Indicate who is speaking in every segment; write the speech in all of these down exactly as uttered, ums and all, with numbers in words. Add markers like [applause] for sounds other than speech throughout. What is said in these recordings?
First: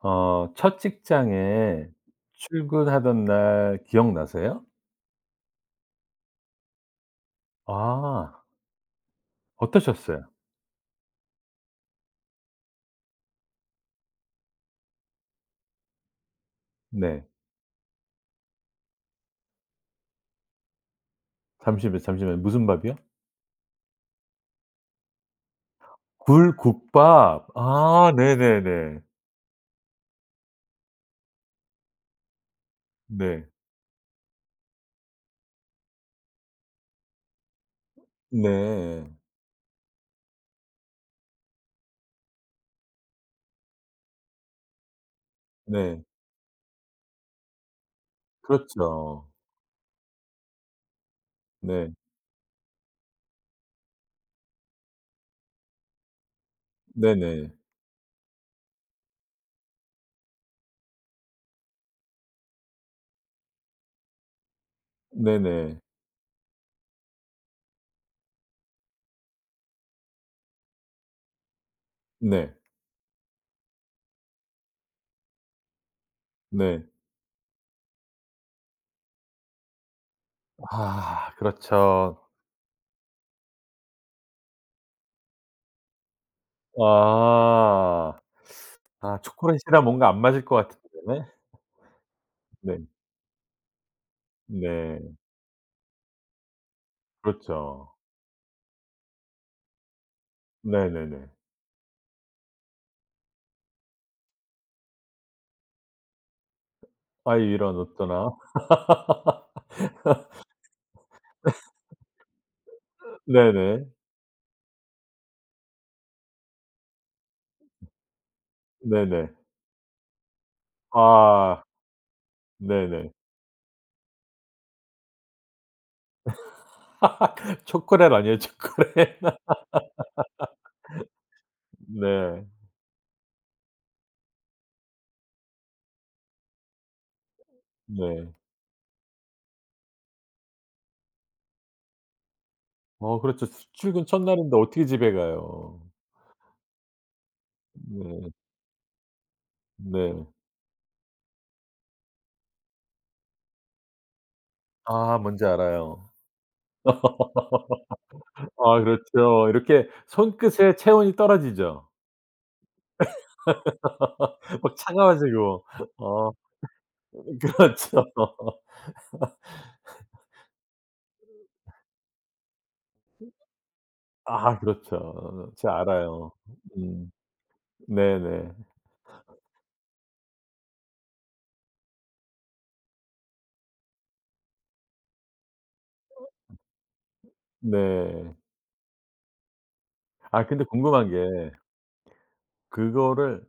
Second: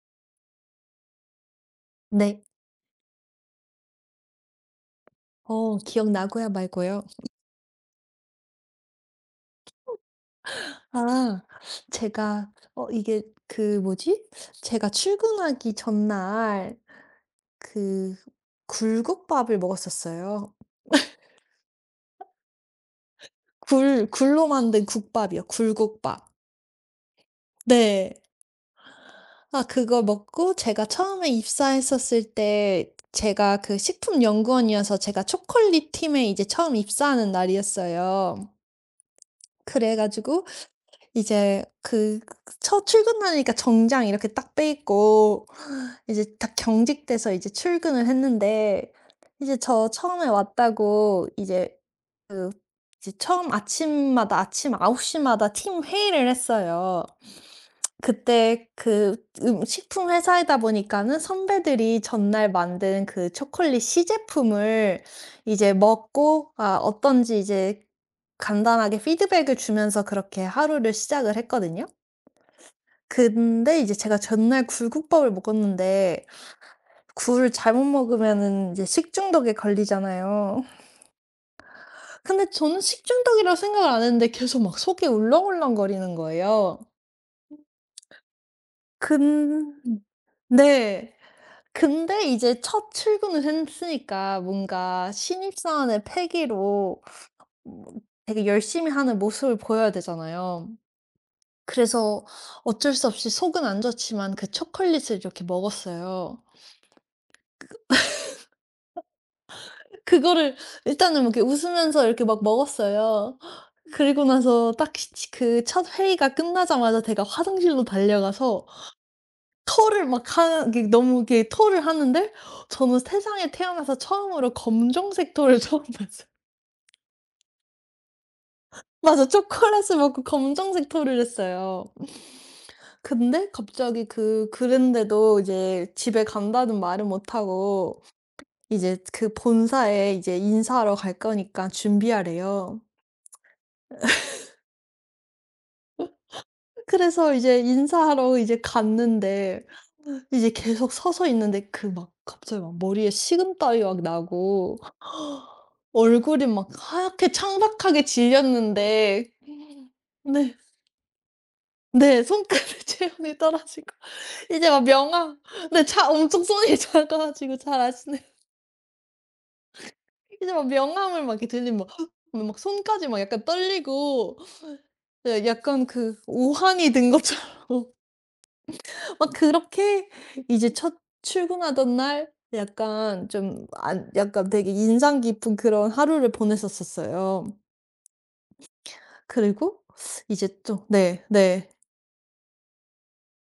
Speaker 1: 어 첫 직장에
Speaker 2: 네.
Speaker 1: 출근하던 날 기억나세요?
Speaker 2: 어 기억나고야 말고요.
Speaker 1: 아 어떠셨어요?
Speaker 2: 아 제가 어 이게 그 뭐지? 제가 출근하기 전날
Speaker 1: 네.
Speaker 2: 그 굴국밥을 먹었었어요.
Speaker 1: 잠시만요, 잠시만요. 무슨 밥이요?
Speaker 2: 굴 굴로 만든 국밥이요. 굴국밥.
Speaker 1: 굴 국밥. 아
Speaker 2: 네.
Speaker 1: 네네네.
Speaker 2: 아 그거 먹고 제가 처음에 입사했었을 때
Speaker 1: 네.
Speaker 2: 제가 그 식품연구원이어서 제가 초콜릿 팀에 이제 처음 입사하는 날이었어요.
Speaker 1: 네.
Speaker 2: 그래 가지고 이제 그 첫 출근하니까 정장 이렇게 딱 빼입고
Speaker 1: 네.
Speaker 2: 이제 딱 경직돼서 이제 출근을 했는데
Speaker 1: 그렇죠.
Speaker 2: 이제 저 처음에 왔다고 이제
Speaker 1: 네.
Speaker 2: 그 이제 처음 아침마다 아침 아홉 시 마다 팀 회의를 했어요.
Speaker 1: 네네.
Speaker 2: 그때 그 음 식품 회사이다 보니까는 선배들이 전날 만든 그 초콜릿 시제품을 이제
Speaker 1: 네네.
Speaker 2: 먹고 아 어떤지 이제 간단하게 피드백을 주면서 그렇게 하루를 시작을 했거든요.
Speaker 1: 네.
Speaker 2: 근데 이제 제가 전날 굴국밥을 먹었는데
Speaker 1: 네.
Speaker 2: 굴을 잘못 먹으면은 이제 식중독에 걸리잖아요.
Speaker 1: 아 그렇죠.
Speaker 2: 근데 저는 식중독이라고 생각을 안 했는데 계속 막 속이 울렁울렁거리는 거예요.
Speaker 1: 아. 아
Speaker 2: 근
Speaker 1: 초콜릿이랑 뭔가 안 맞을 것
Speaker 2: 네.
Speaker 1: 같은데.
Speaker 2: 근데 이제
Speaker 1: 네.
Speaker 2: 첫 출근을 했으니까 뭔가
Speaker 1: 네.
Speaker 2: 신입사원의 패기로 뭐
Speaker 1: 그렇죠.
Speaker 2: 되게 열심히 하는 모습을 보여야 되잖아요.
Speaker 1: 네네네.
Speaker 2: 그래서 어쩔 수 없이 속은 안 좋지만 그 초콜릿을 이렇게 먹었어요.
Speaker 1: '아 이런 어쩌나.'
Speaker 2: 그거를 일단은 뭐 이렇게 웃으면서 이렇게 막 먹었어요.
Speaker 1: 네네.
Speaker 2: 그리고 나서 딱 그 첫 회의가 끝나자마자 제가 화장실로 달려가서
Speaker 1: 네네.
Speaker 2: 토를 막 하는 게 너무 이렇게
Speaker 1: 아
Speaker 2: 토를 하는데 저는
Speaker 1: 네네.
Speaker 2: 세상에 태어나서 처음으로 검정색 토를 [laughs] 처음 봤어요.
Speaker 1: [laughs] 초콜릿 아니에요, 초콜릿.
Speaker 2: 맞아.
Speaker 1: [laughs]
Speaker 2: 초콜릿을 먹고 검정색 토를 했어요.
Speaker 1: 네.
Speaker 2: 근데 갑자기 그 그랬는데도 이제 집에 간다는 말은 못 하고
Speaker 1: 네.
Speaker 2: 이제 그 본사에 이제 인사하러 갈 거니까 준비하래요.
Speaker 1: 어 그렇죠. 수 출근 첫날인데 어떻게 집에 가요.
Speaker 2: 그래서 이제
Speaker 1: 네.
Speaker 2: 인사하러 이제 갔는데
Speaker 1: 네.
Speaker 2: 이제 계속 서서 있는데 그 막 갑자기 막 머리에 식은땀이 막 나고
Speaker 1: 아 뭔지 알아요.
Speaker 2: 얼굴이 막 하얗게 창백하게
Speaker 1: [laughs] 아
Speaker 2: 질렸는데
Speaker 1: 그렇죠. 이렇게
Speaker 2: 네.
Speaker 1: 손끝에 체온이 떨어지죠.
Speaker 2: 네. 손끝에 [laughs] 체온이 떨어지고
Speaker 1: [laughs]
Speaker 2: 이제
Speaker 1: 막
Speaker 2: 막 명암
Speaker 1: 차가워지고.
Speaker 2: 네 자
Speaker 1: 어
Speaker 2: 엄청 손이 작아
Speaker 1: [laughs]
Speaker 2: 가지고 잘
Speaker 1: 그렇죠.
Speaker 2: 아시네요. 이제 막 명암을 막 이렇게 들리면 막 막 손까지 막 약간 떨리고
Speaker 1: 아
Speaker 2: 네
Speaker 1: 그렇죠. 제가
Speaker 2: 약간 그
Speaker 1: 알아요.
Speaker 2: 오한이
Speaker 1: 음.
Speaker 2: 든 것처럼
Speaker 1: 네네.
Speaker 2: 막 그렇게 이제 첫 출근하던 날 약간 좀 안 약간 되게 인상 깊은 그런 하루를 보냈었었어요.
Speaker 1: 네.
Speaker 2: 그리고
Speaker 1: 아
Speaker 2: 이제
Speaker 1: 근데
Speaker 2: 또
Speaker 1: 궁금한
Speaker 2: 네
Speaker 1: 게
Speaker 2: 네.
Speaker 1: 그거를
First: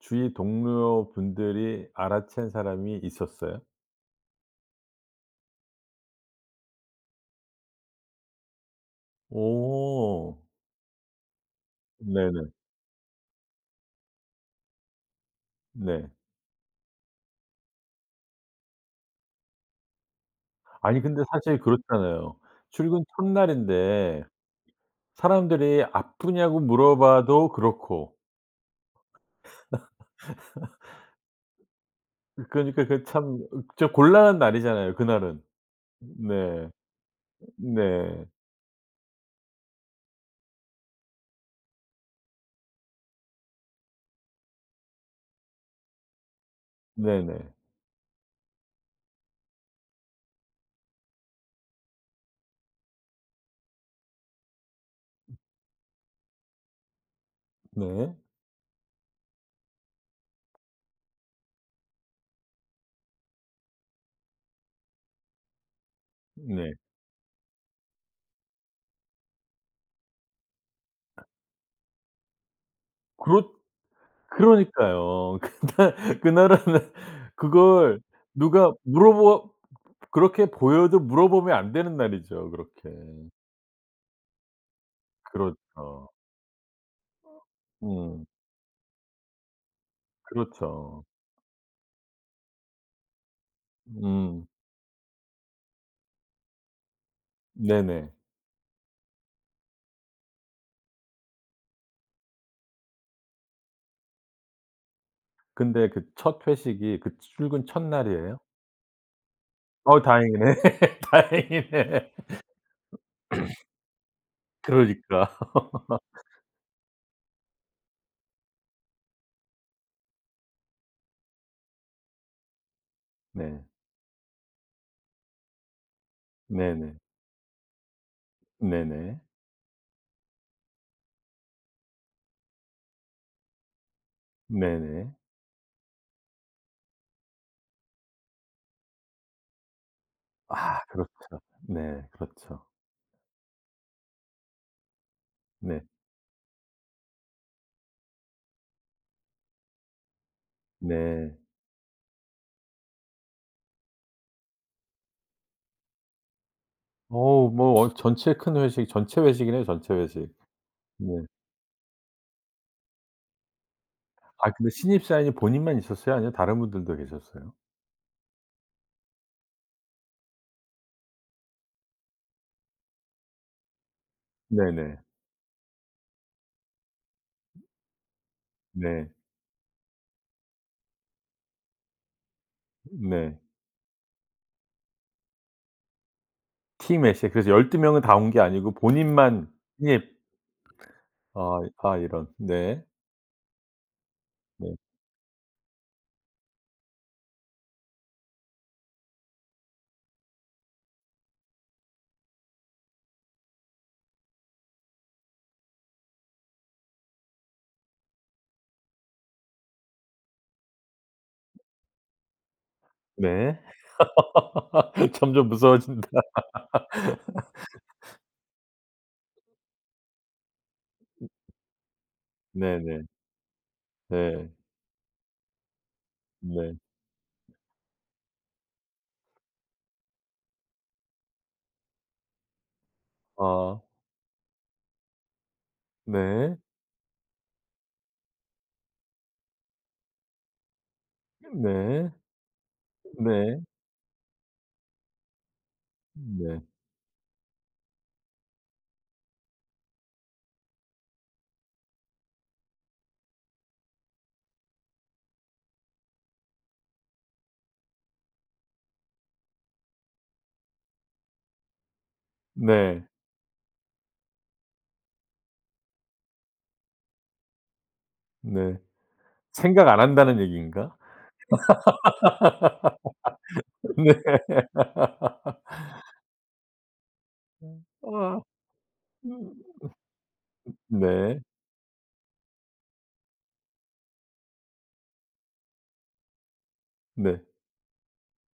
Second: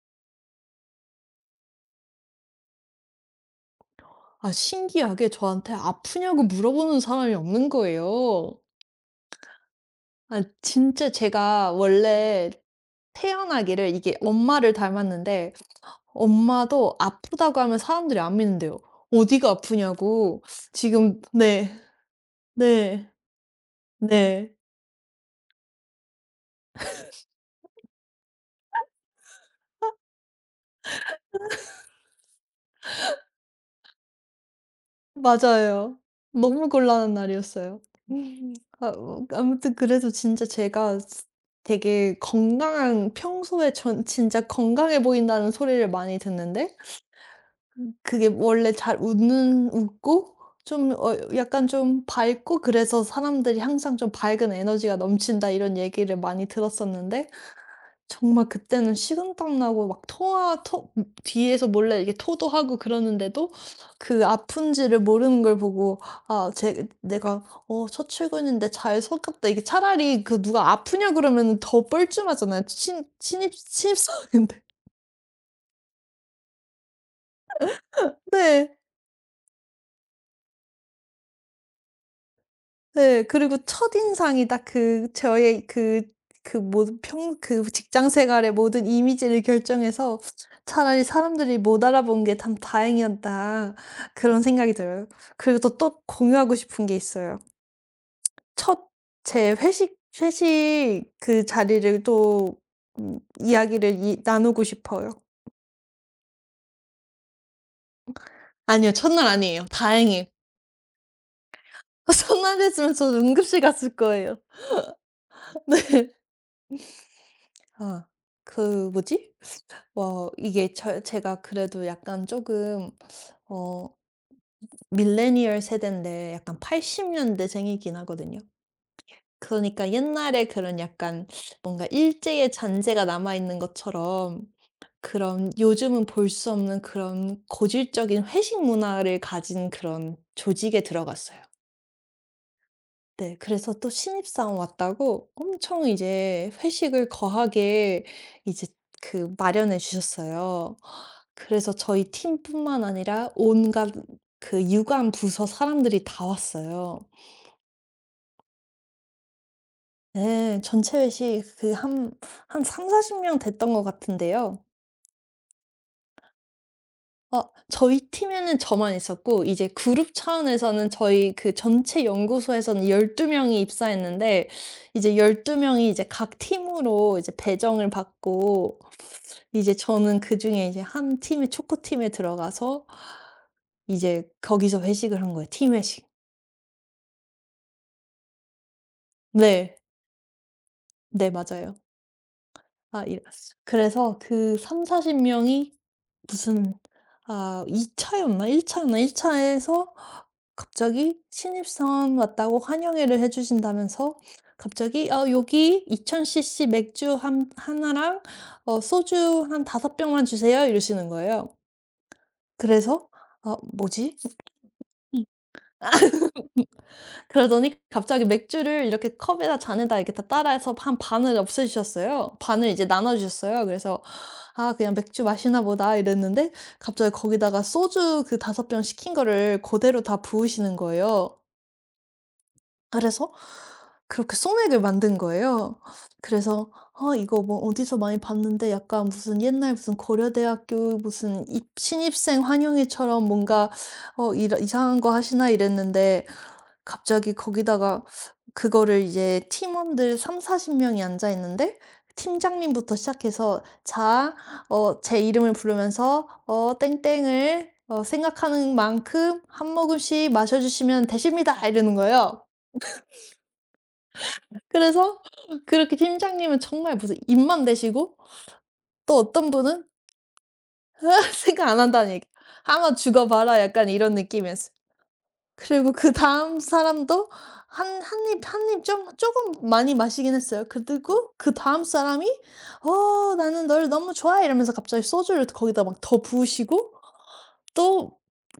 Speaker 1: 주위 동료분들이 알아챈 사람이 있었어요?
Speaker 2: 아 신기하게 저한테 아프냐고 물어보는 사람이 없는 거예요.
Speaker 1: 오.
Speaker 2: 아 진짜 제가 원래
Speaker 1: 네네.
Speaker 2: 태어나기를 이게 엄마를 닮았는데
Speaker 1: 네.
Speaker 2: 엄마도 아프다고 하면 사람들이 안 믿는대요. "어디가 아프냐."고.
Speaker 1: 아니
Speaker 2: 지금
Speaker 1: 근데 사실
Speaker 2: 네.
Speaker 1: 그렇잖아요. 출근
Speaker 2: 네.
Speaker 1: 첫날인데
Speaker 2: 네.
Speaker 1: 사람들이 "아프냐고?" 물어봐도 그렇고 그러니까 그 참 진짜 곤란한 날이잖아요 그날은.
Speaker 2: 맞아요. 너무
Speaker 1: 네.
Speaker 2: 곤란한 날이었어요.
Speaker 1: 네.
Speaker 2: 음. 아 어 아무튼 그래도 진짜 제가 스 되게 건강한 평소에 전 진짜 건강해 보인다는 소리를 많이 듣는데
Speaker 1: 네네.
Speaker 2: 그게 원래 잘 웃는 웃고 좀 어 약간 좀 밝고 그래서 사람들이 항상 좀 "밝은 에너지가 넘친다." 이런 얘기를 많이 들었었는데
Speaker 1: 네.
Speaker 2: 정말 그때는 식은땀 나고 막 토하 토 음 뒤에서 몰래 이렇게 토도 하고 그러는데도 그 아픈지를 모르는 걸 보고 아
Speaker 1: 네.
Speaker 2: 제 내가 '어 첫 출근인데 잘 속았다.' 이게 차라리 그 누가 아프냐 그러면은 더 뻘쭘하잖아요. 치 친
Speaker 1: 그렇
Speaker 2: 신입 신입사원인데.
Speaker 1: 그러니까요. [laughs] 그날 그날은 그걸 누가
Speaker 2: 네.
Speaker 1: 물어보 그렇게 보여도 물어보면 안 되는 날이죠 그렇게.
Speaker 2: 네. 그리고 첫인상이 딱 그 저의 그
Speaker 1: 그렇죠.
Speaker 2: 그 모든 평 그 직장
Speaker 1: 음
Speaker 2: 생활의 모든 이미지를 결정해서 '차라리
Speaker 1: 그렇죠.
Speaker 2: 사람들이 못 알아본 게 참 다행이었다.' 그런
Speaker 1: 음
Speaker 2: 생각이 들어요. 그리고 또, 또 공유하고 싶은 게 있어요.
Speaker 1: 네네.
Speaker 2: 첫 제 회식 회식 그 자리를 또 음 이야기를 이 나누고 싶어요.
Speaker 1: 근데 그 첫 회식이 그 출근 첫날이에요?
Speaker 2: 아니요. 첫날 아니에요.
Speaker 1: 어
Speaker 2: 다행히.
Speaker 1: 다행이네. [laughs]
Speaker 2: [laughs]
Speaker 1: 다행이네.
Speaker 2: 첫날 했으면 저는 응급실 갔을 거예요.
Speaker 1: 그러니까.
Speaker 2: [laughs] 네. 아 그 뭐지? 뭐 이게 저 제가 그래도 약간 조금
Speaker 1: 네.
Speaker 2: 어 밀레니얼 세대인데 약간
Speaker 1: 네네.
Speaker 2: 팔십 년대생이긴 하거든요.
Speaker 1: 네네.
Speaker 2: 그러니까 옛날에 그런 약간 뭔가 일제의 잔재가 남아 있는 것처럼
Speaker 1: 네네.
Speaker 2: 그런 요즘은 볼 수 없는 그런 고질적인 회식 문화를 가진 그런
Speaker 1: 아
Speaker 2: 조직에 들어갔어요.
Speaker 1: 그렇죠. 네 그렇죠.
Speaker 2: 네. 그래서 또 신입사원 왔다고
Speaker 1: 네.
Speaker 2: 엄청 이제 회식을 거하게 이제 그 마련해 주셨어요.
Speaker 1: 네.
Speaker 2: 그래서 저희 팀뿐만 아니라 온갖 그 유관 부서 사람들이 다 왔어요.
Speaker 1: 어우 뭐 어 전체 큰 회식 전체 회식이네요 전체 회식.
Speaker 2: 네. 전체
Speaker 1: 네.
Speaker 2: 회식 그 한, 한 삼사십 명 됐던 것
Speaker 1: 아
Speaker 2: 같은데요.
Speaker 1: 근데 신입사원이 본인만 있었어요? 아니면 다른 분들도
Speaker 2: 어
Speaker 1: 계셨어요?
Speaker 2: 저희 팀에는 저만 있었고 이제 그룹 차원에서는 저희 그 전체 연구소에서는 열두 명 명이 입사했는데
Speaker 1: 네네.
Speaker 2: 이제 열두 명 명이 이제 각 팀으로 이제 배정을 받고
Speaker 1: 네.
Speaker 2: 이제 저는 그중에 이제 한 팀에 초코팀에 들어가서
Speaker 1: 네.
Speaker 2: 이제 거기서 회식을 한 거예요. 팀 회식.
Speaker 1: 팀 애시에 그래서 열두 명은 다 온 게 아니고 본인만
Speaker 2: 네.
Speaker 1: 신입.
Speaker 2: 네
Speaker 1: 아
Speaker 2: 맞아요.
Speaker 1: 아 이런. 네.
Speaker 2: 아 이 그래서 그
Speaker 1: 네.
Speaker 2: 삼사십 명이 무슨 아 이 차 차였나 일 차 차였나 일 차 차에서 갑자기 신입사원 왔다고 환영회를 해 주신다면서 갑자기 "어 여기 이천 시시 맥주 한나랑 어 소주 한 다섯 병 병만 주세요." 이러시는 거예요. 그래서 어
Speaker 1: 네.
Speaker 2: 뭐지?'
Speaker 1: [laughs]
Speaker 2: [laughs]
Speaker 1: 점점 무서워진다.
Speaker 2: 그러더니 갑자기 맥주를 이렇게 컵에다 잔에다 이렇게 다 따라서 한 반을 없애 주셨어요. 반을
Speaker 1: 네
Speaker 2: 이제
Speaker 1: 네.
Speaker 2: 나눠 주셨어요. 그래서
Speaker 1: 네.
Speaker 2: 아 그냥 '맥주 마시나 보다.' 이랬는데
Speaker 1: 네.
Speaker 2: 갑자기 거기다가 소주 그 다섯 병 시킨 거를 그대로 다 부으시는 거예요. 그래서
Speaker 1: 아
Speaker 2: 그렇게 소맥을 만든 거예요.
Speaker 1: 네.
Speaker 2: 그래서 '아 이거 뭐 어디서 많이 봤는데 약간 무슨 옛날 무슨 고려대학교 무슨 입
Speaker 1: 네.
Speaker 2: 신입생 환영회처럼
Speaker 1: 네.
Speaker 2: 뭔가 어 이 이상한 거 하시나?' 이랬는데
Speaker 1: 네.
Speaker 2: 갑자기 거기다가 그거를 이제 팀원들 삼사4 십 명이 앉아 있는데 팀장님부터 시작해서 "자 어 제 이름을 부르면서 어 땡땡을 어 생각하는 만큼 한 모금씩 마셔 주시면 되십니다." 이러는 거예요.
Speaker 1: 네.
Speaker 2: 그래서 그렇게 팀장님은 정말 무슨 입만 대시고
Speaker 1: 네.
Speaker 2: 또 어떤 분은
Speaker 1: 생각 안 한다는 얘기인가?
Speaker 2: [laughs] 생각 안 한다." 얘기 "한번 죽어 봐라." 약간
Speaker 1: [laughs] 네.
Speaker 2: 이런 느낌이었어요. 그리고 그다음 사람도 한 한입
Speaker 1: 아.
Speaker 2: 한입 좀 조금 많이 마시긴 했어요. 그리고
Speaker 1: 네.
Speaker 2: 그다음 사람이 "어 나는 널 너무 좋아해." 이러면서 갑자기 소주를 거기다 막 더 부으시고
Speaker 1: 네.
Speaker 2: 또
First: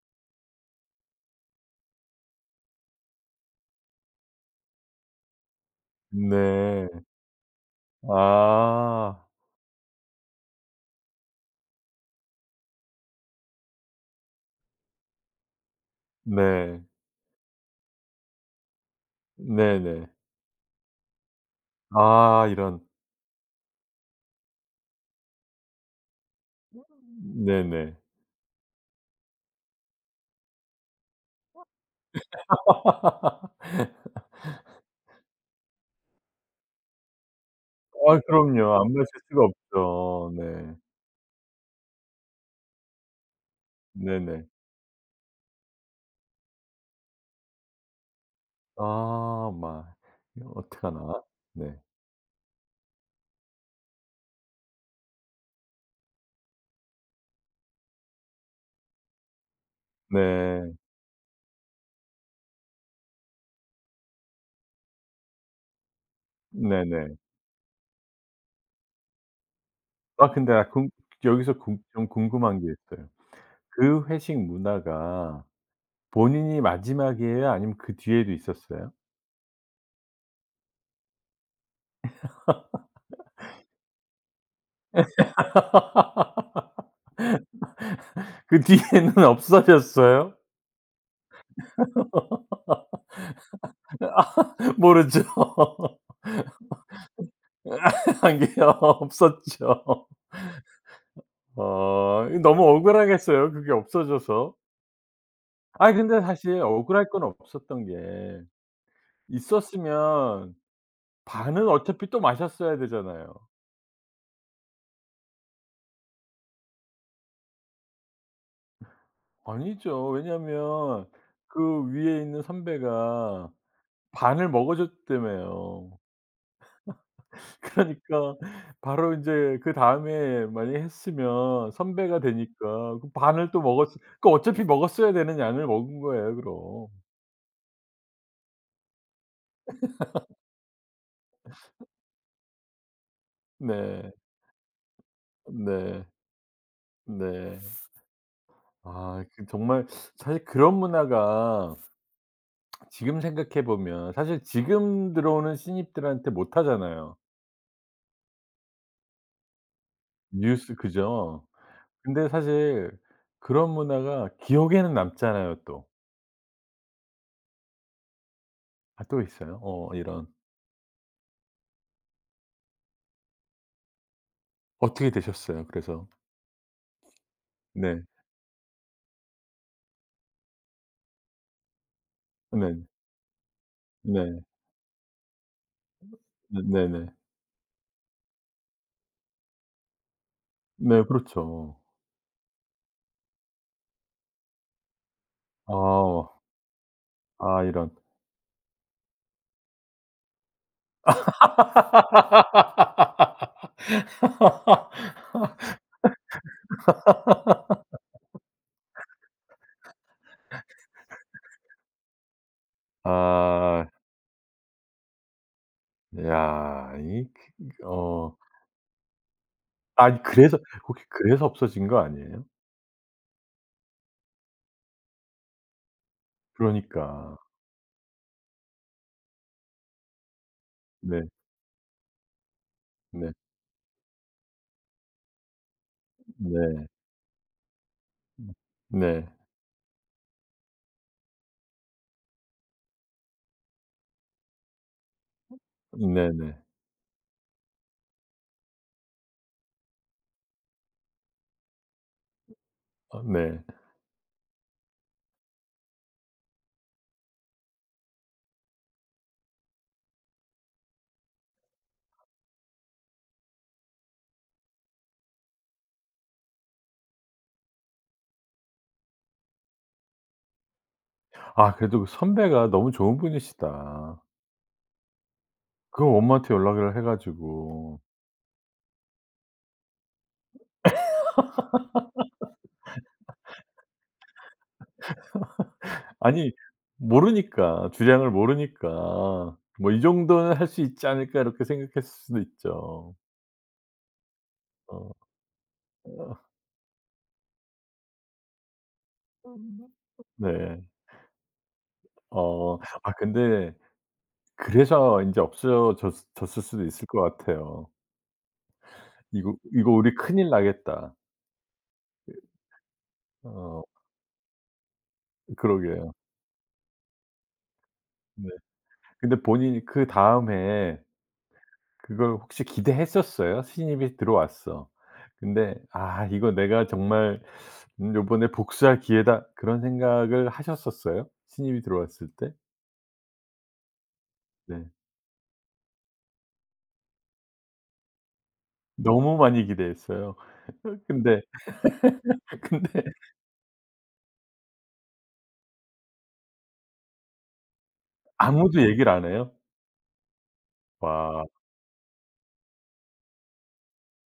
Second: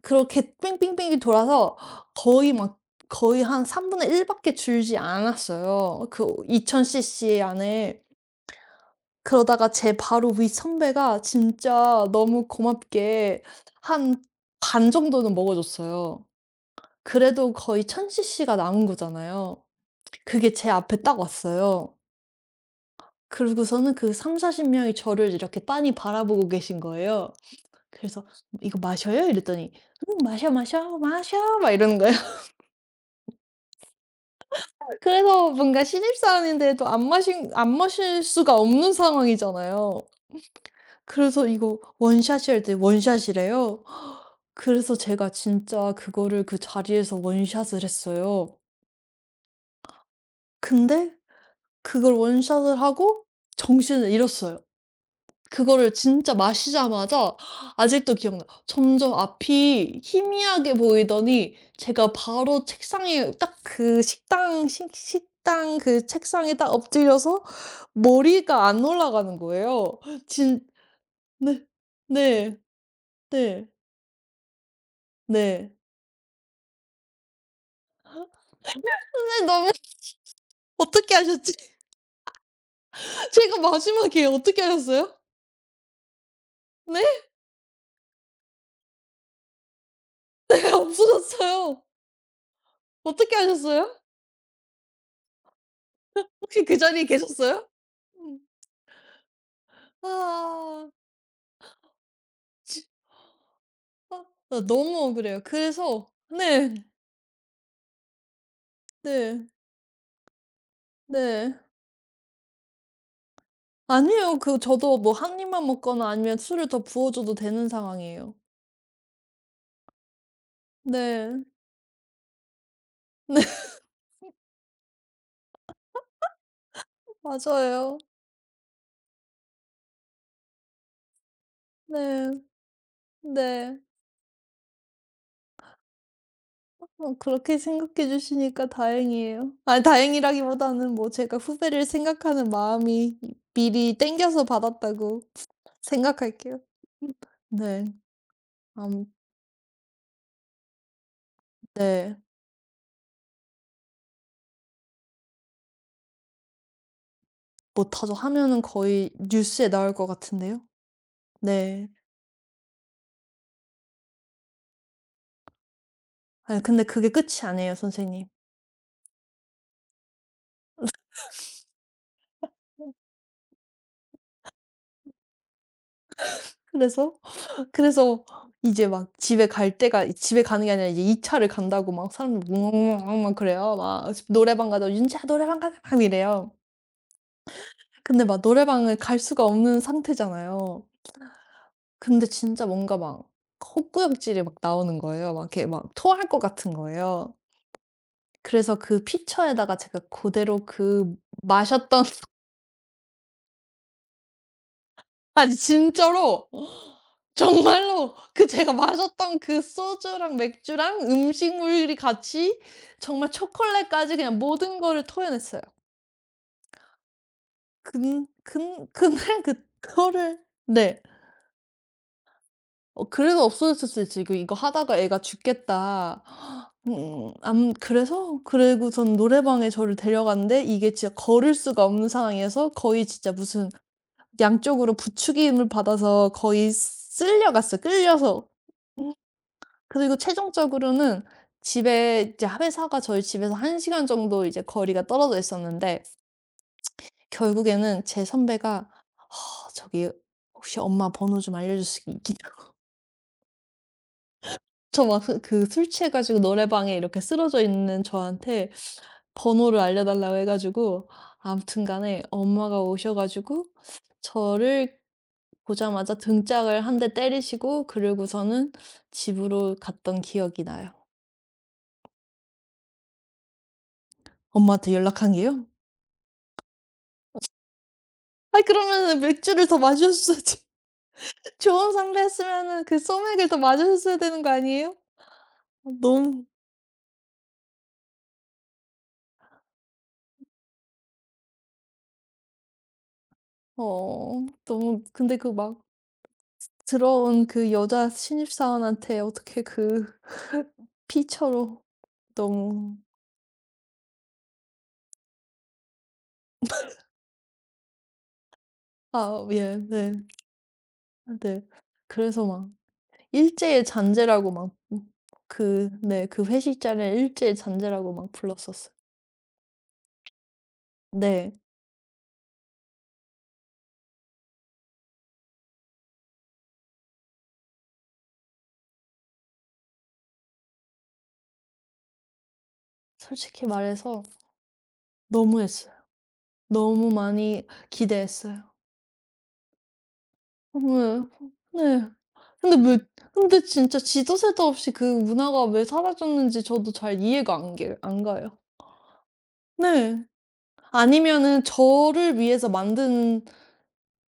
Speaker 2: 그렇게 뺑뺑뺑이 돌아서 거의 막 거의 한일 밖에 줄지 않았어요, 그 이천
Speaker 1: 네.
Speaker 2: cc 안에.
Speaker 1: 아.
Speaker 2: 그러다가 제 바로 윗선배가 진짜 너무 고맙게 한 반 정도는 먹어 줬어요.
Speaker 1: 네.
Speaker 2: 그래도 거의 천 시시가 남은 거잖아요.
Speaker 1: 네 네.
Speaker 2: 그게 제 앞에 딱 왔어요.
Speaker 1: 아 이런.
Speaker 2: 그러고서는 그 삼사십 명이 저를 이렇게 빤히 바라보고 계신 거예요.
Speaker 1: 네네.
Speaker 2: 그래서 "이거 마셔요?" 이랬더니 "응 마셔, 마셔, 마셔." 막 이러는 거예요. [laughs]
Speaker 1: [laughs]
Speaker 2: 그래서 뭔가 신입사원인데도 안 마신 안
Speaker 1: 아
Speaker 2: 마실 수가
Speaker 1: 그럼요.
Speaker 2: 없는
Speaker 1: 안 마실 수가
Speaker 2: 상황이잖아요.
Speaker 1: 없죠. 네.
Speaker 2: 그래서 이거 원샷이 할 때 원샷이래요.
Speaker 1: 네네.
Speaker 2: 그래서 제가 진짜 그거를 그 자리에서 원샷을 했어요.
Speaker 1: 아 막 이거
Speaker 2: 근데
Speaker 1: 어떡하나. 네.
Speaker 2: 그걸 원샷을 하고 정신을 잃었어요. 그거를 진짜 마시자마자 아직도 기억나. 점점 앞이 희미하게
Speaker 1: 네.
Speaker 2: 보이더니 제가 바로 책상에 딱 그 식당 식 식당 그 책상에 딱
Speaker 1: 네네.
Speaker 2: 엎드려서 머리가 안 올라가는 거예요.
Speaker 1: 아 근데
Speaker 2: 진
Speaker 1: 아 궁 여기서
Speaker 2: 네.
Speaker 1: 궁 좀
Speaker 2: 네.
Speaker 1: 궁금한 게 있어요.
Speaker 2: 네.
Speaker 1: 그 회식 문화가
Speaker 2: 네.
Speaker 1: 본인이 마지막이에요? 아니면 그 뒤에도 있었어요?
Speaker 2: 근데 너무 [laughs] 어떻게 하셨지? 제가 마지막에 어떻게 하셨어요?
Speaker 1: [laughs]
Speaker 2: 네.
Speaker 1: 그 뒤에는 없어졌어요?
Speaker 2: [laughs] 없어졌어요. 어떻게 하셨어요?
Speaker 1: [laughs] 모르죠.
Speaker 2: 혹시 그 자리에 계셨어요? 음.
Speaker 1: 한 게 없었죠.
Speaker 2: 아.
Speaker 1: 어 너무
Speaker 2: 지
Speaker 1: 억울하겠어요, 그게
Speaker 2: 어, 아
Speaker 1: 없어져서.
Speaker 2: 나 너무 억울해요.
Speaker 1: 아이
Speaker 2: 그래서
Speaker 1: 근데 사실
Speaker 2: 네.
Speaker 1: 억울할 건 없었던 게
Speaker 2: 네.
Speaker 1: 있었으면
Speaker 2: 네.
Speaker 1: 반은 어차피 또 마셨어야 되잖아요.
Speaker 2: 아니에요. 그 저도 뭐 한 입만 먹거나 아니면 술을 더 부어 줘도 되는 상황이에요.
Speaker 1: 아니죠. 왜냐하면
Speaker 2: 네.
Speaker 1: 그 위에 있는
Speaker 2: 네.
Speaker 1: 선배가
Speaker 2: [laughs]
Speaker 1: 반을 먹어줬다며요. [laughs]
Speaker 2: 맞아요.
Speaker 1: 그러니까 바로 인제 그다음에 만약에 했으면 선배가
Speaker 2: 네.
Speaker 1: 되니까 그 반을 또
Speaker 2: 네.
Speaker 1: 먹었으 그 어차피 먹었어야 되는 양을 먹은 거예요 그럼.
Speaker 2: 어 그렇게 생각해 주시니까 다행이에요. 아니 다행이라기보다는 뭐 제가 후배를 생각하는 마음이 미리
Speaker 1: 네.
Speaker 2: 땡겨서 받았다고
Speaker 1: 네.
Speaker 2: 생각할게요.
Speaker 1: 네.
Speaker 2: 네. 암
Speaker 1: 아 그 정말 사실 그런 문화가
Speaker 2: 네.
Speaker 1: 지금 생각해 보면 사실 지금 들어오는 신입들한테 못 하잖아요.
Speaker 2: 못하죠. 하면은 거의 뉴스에 나올 것 같은데요.
Speaker 1: 뉴스 그죠?
Speaker 2: 네.
Speaker 1: 근데 사실 그런 문화가 기억에는 남잖아요 또.
Speaker 2: 아 근데 그게 끝이 아니에요 선생님.
Speaker 1: 아 또 있어요? 어 이런. 어떻게 되셨어요 그래서?
Speaker 2: 그래서
Speaker 1: 네.
Speaker 2: 그래서 이제 막 집에 갈 때가 집에 가는 게 아니라 이제 이 차 차를 간다고 막 사람들
Speaker 1: 네.
Speaker 2: 웅웅웅웅 막 그래요. 막
Speaker 1: 네. 네
Speaker 2: 노래방 가자 "윤지야 노래방 가자." 막 이래요.
Speaker 1: 네네. 네
Speaker 2: 근데 막 노래방을 갈 수가 없는 상태잖아요.
Speaker 1: 네, 그렇죠.
Speaker 2: 근데 진짜 뭔가 막 헛구역질이 막 나오는 거예요. 막 이렇게 막 토할
Speaker 1: 아.
Speaker 2: 것 같은 거예요.
Speaker 1: 아 이런.
Speaker 2: 그래서 그 피처에다가 제가 그대로 그 마셨던
Speaker 1: [laughs]
Speaker 2: 아니 진짜로 정말로 그 제가 마셨던 그 소주랑 맥주랑 음식물이 같이 정말
Speaker 1: 아.
Speaker 2: 초콜릿까지 그냥 모든 거를 토해냈어요.
Speaker 1: 야 이 그 어
Speaker 2: 근 근 그날
Speaker 1: 아니
Speaker 2: 그거를
Speaker 1: 그래서
Speaker 2: 네.
Speaker 1: 혹시 그래서 없어진 거 아니에요?
Speaker 2: 어 그래서 없어졌을 수 있지. '이거 이거 하다가 애가 죽겠다.' 음
Speaker 1: 그러니까.
Speaker 2: 암 그래서 그리고 전 노래방에 저를 데려갔는데 이게 진짜
Speaker 1: 네.
Speaker 2: 걸을 수가 없는 상황이어서 거의 진짜
Speaker 1: 네.
Speaker 2: 무슨 양쪽으로 부축임을 받아서 거의
Speaker 1: 네.
Speaker 2: 쓸려갔어요, 끌려서.
Speaker 1: 음. 네.
Speaker 2: 그래서 이거 최종적으로는 집에 이제 회사가 저희 집에서 1 시간 정도 이제 거리가 떨어져 있었는데
Speaker 1: 네네.
Speaker 2: 결국에는 제 선배가 "아, "저기 혹시 엄마 번호 좀 알려줄 수 있겠냐고." [laughs]
Speaker 1: 아 네.
Speaker 2: 저 막 그 그 술 취해 가지고 노래방에 이렇게 쓰러져 있는 저한테 번호를 알려달라고 해 가지고 아무튼 간에 엄마가 오셔 가지고 저를 보자마자 등짝을 한 대 때리시고 그러고서는 집으로 갔던 기억이 나요.
Speaker 1: 아 그래도 그 선배가 너무 좋은 분이시다.
Speaker 2: 엄마한테 연락한 게요?
Speaker 1: 그 엄마한테 연락을 해 가지고
Speaker 2: 아이 그러면은 맥주를 더 마셨어야지. [laughs] 좋은 상대 했으면은 그 소맥을 더 마셨어야 되는 거 아니에요? 어 너무
Speaker 1: 아니 모르니까 주량을 모르니까 '뭐 이 정도는 할 수 있지 않을까.' 이렇게 생각했을 수도 있죠.
Speaker 2: 어 너무
Speaker 1: 어.
Speaker 2: 근데 그 막
Speaker 1: 어.
Speaker 2: 들어온 그 여자 신입사원한테 어떻게 그
Speaker 1: 네.
Speaker 2: 피처로
Speaker 1: 어.
Speaker 2: 너무
Speaker 1: 아 근데 그래서 인제 없어졌 졌을 수도 있을 것 같아요.
Speaker 2: 아
Speaker 1: '이거
Speaker 2: 예
Speaker 1: 이거 우리
Speaker 2: 네.
Speaker 1: 큰일 나겠다.'
Speaker 2: 아 네.
Speaker 1: 예.
Speaker 2: 그래서 막
Speaker 1: 어
Speaker 2: 일제의 잔재라고 막 음 그
Speaker 1: 그러게요.
Speaker 2: 네 그 회식 자리를 일제의 잔재라고 막
Speaker 1: 네.
Speaker 2: 불렀었어요.
Speaker 1: 근데 본인이 그다음에
Speaker 2: 네.
Speaker 1: 그걸 혹시 기대했었어요? 신입이 들어왔어. 근데 '아 이거 내가 정말 음 요번에 복수할 기회다.' 그런 생각을 하셨었어요? 신입이 들어왔을 때?
Speaker 2: 솔직히 말해서
Speaker 1: 네.
Speaker 2: 너무했어요. 너무 많이 기대했어요.
Speaker 1: 너무 많이 기대했어요.
Speaker 2: 어
Speaker 1: [laughs]
Speaker 2: 네.
Speaker 1: 근데
Speaker 2: 네. 근데 왜
Speaker 1: 근데
Speaker 2: 근데 진짜 지도 새도 없이 그 문화가 왜 사라졌는지 저도 잘 이해가 안 게 안 가요.
Speaker 1: 아무도 얘기를 안 해요?
Speaker 2: 네.
Speaker 1: 와.
Speaker 2: 아니면은 저를 위해서 만든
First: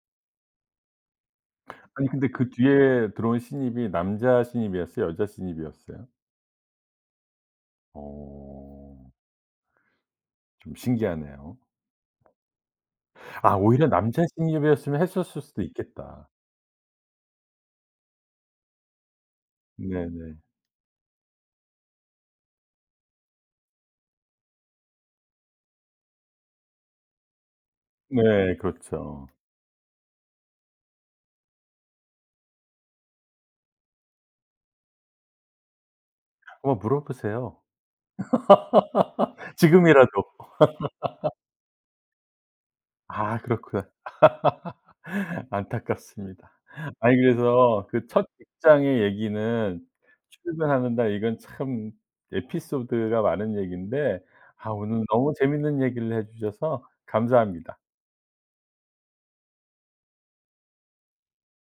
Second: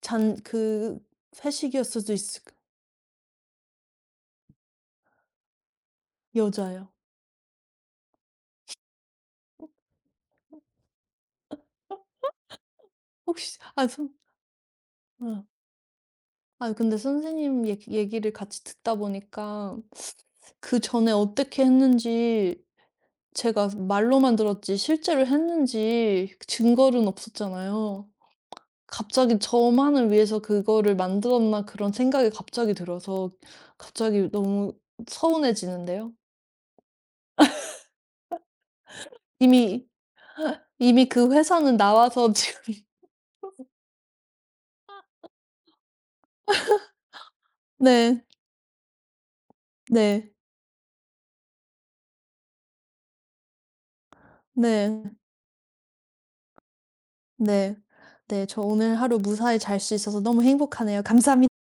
Speaker 2: 잔 그 회식이었을
Speaker 1: 아니
Speaker 2: 수도
Speaker 1: 근데
Speaker 2: 있을
Speaker 1: 그
Speaker 2: 거
Speaker 1: 뒤에 들어온 신입이 남자 신입이었어요? 여자 신입이었어요?
Speaker 2: 여자요.
Speaker 1: 어. 좀 신기하네요. 아
Speaker 2: 혹시 아
Speaker 1: 오히려
Speaker 2: 선
Speaker 1: 남자 신입이었으면 했었을
Speaker 2: 어.
Speaker 1: 수도 있겠다.
Speaker 2: 아 근데 선생님 얘기 얘기를 같이 듣다 보니까
Speaker 1: 네네.
Speaker 2: 그전에 어떻게 했는지 제가 말로만 들었지 실제로 했는지 증거는 없었잖아요.
Speaker 1: 네 네, 그렇죠.
Speaker 2: 갑자기 저만을 위해서 그거를 만들었나 그런 생각이 갑자기 들어서 갑자기 너무 서운해지는데요.
Speaker 1: 한번 물어보세요. [laughs]
Speaker 2: 이미
Speaker 1: 지금이라도.
Speaker 2: 이미 그 회사는 나와서 [laughs] 지금
Speaker 1: 아 그렇구나. [laughs] 안타깝습니다. 아니 그래서 그
Speaker 2: 네.
Speaker 1: 첫 직장의 얘기는
Speaker 2: 네.
Speaker 1: 출근하는다 이건 참 에피소드가 많은 얘기인데 아
Speaker 2: 네.
Speaker 1: 오늘 너무 재밌는 얘기를 해 주셔서
Speaker 2: 네.
Speaker 1: 감사합니다.
Speaker 2: 네. 저 오늘 하루 무사히 잘 수 있어서 너무 행복하네요. 감사합니 다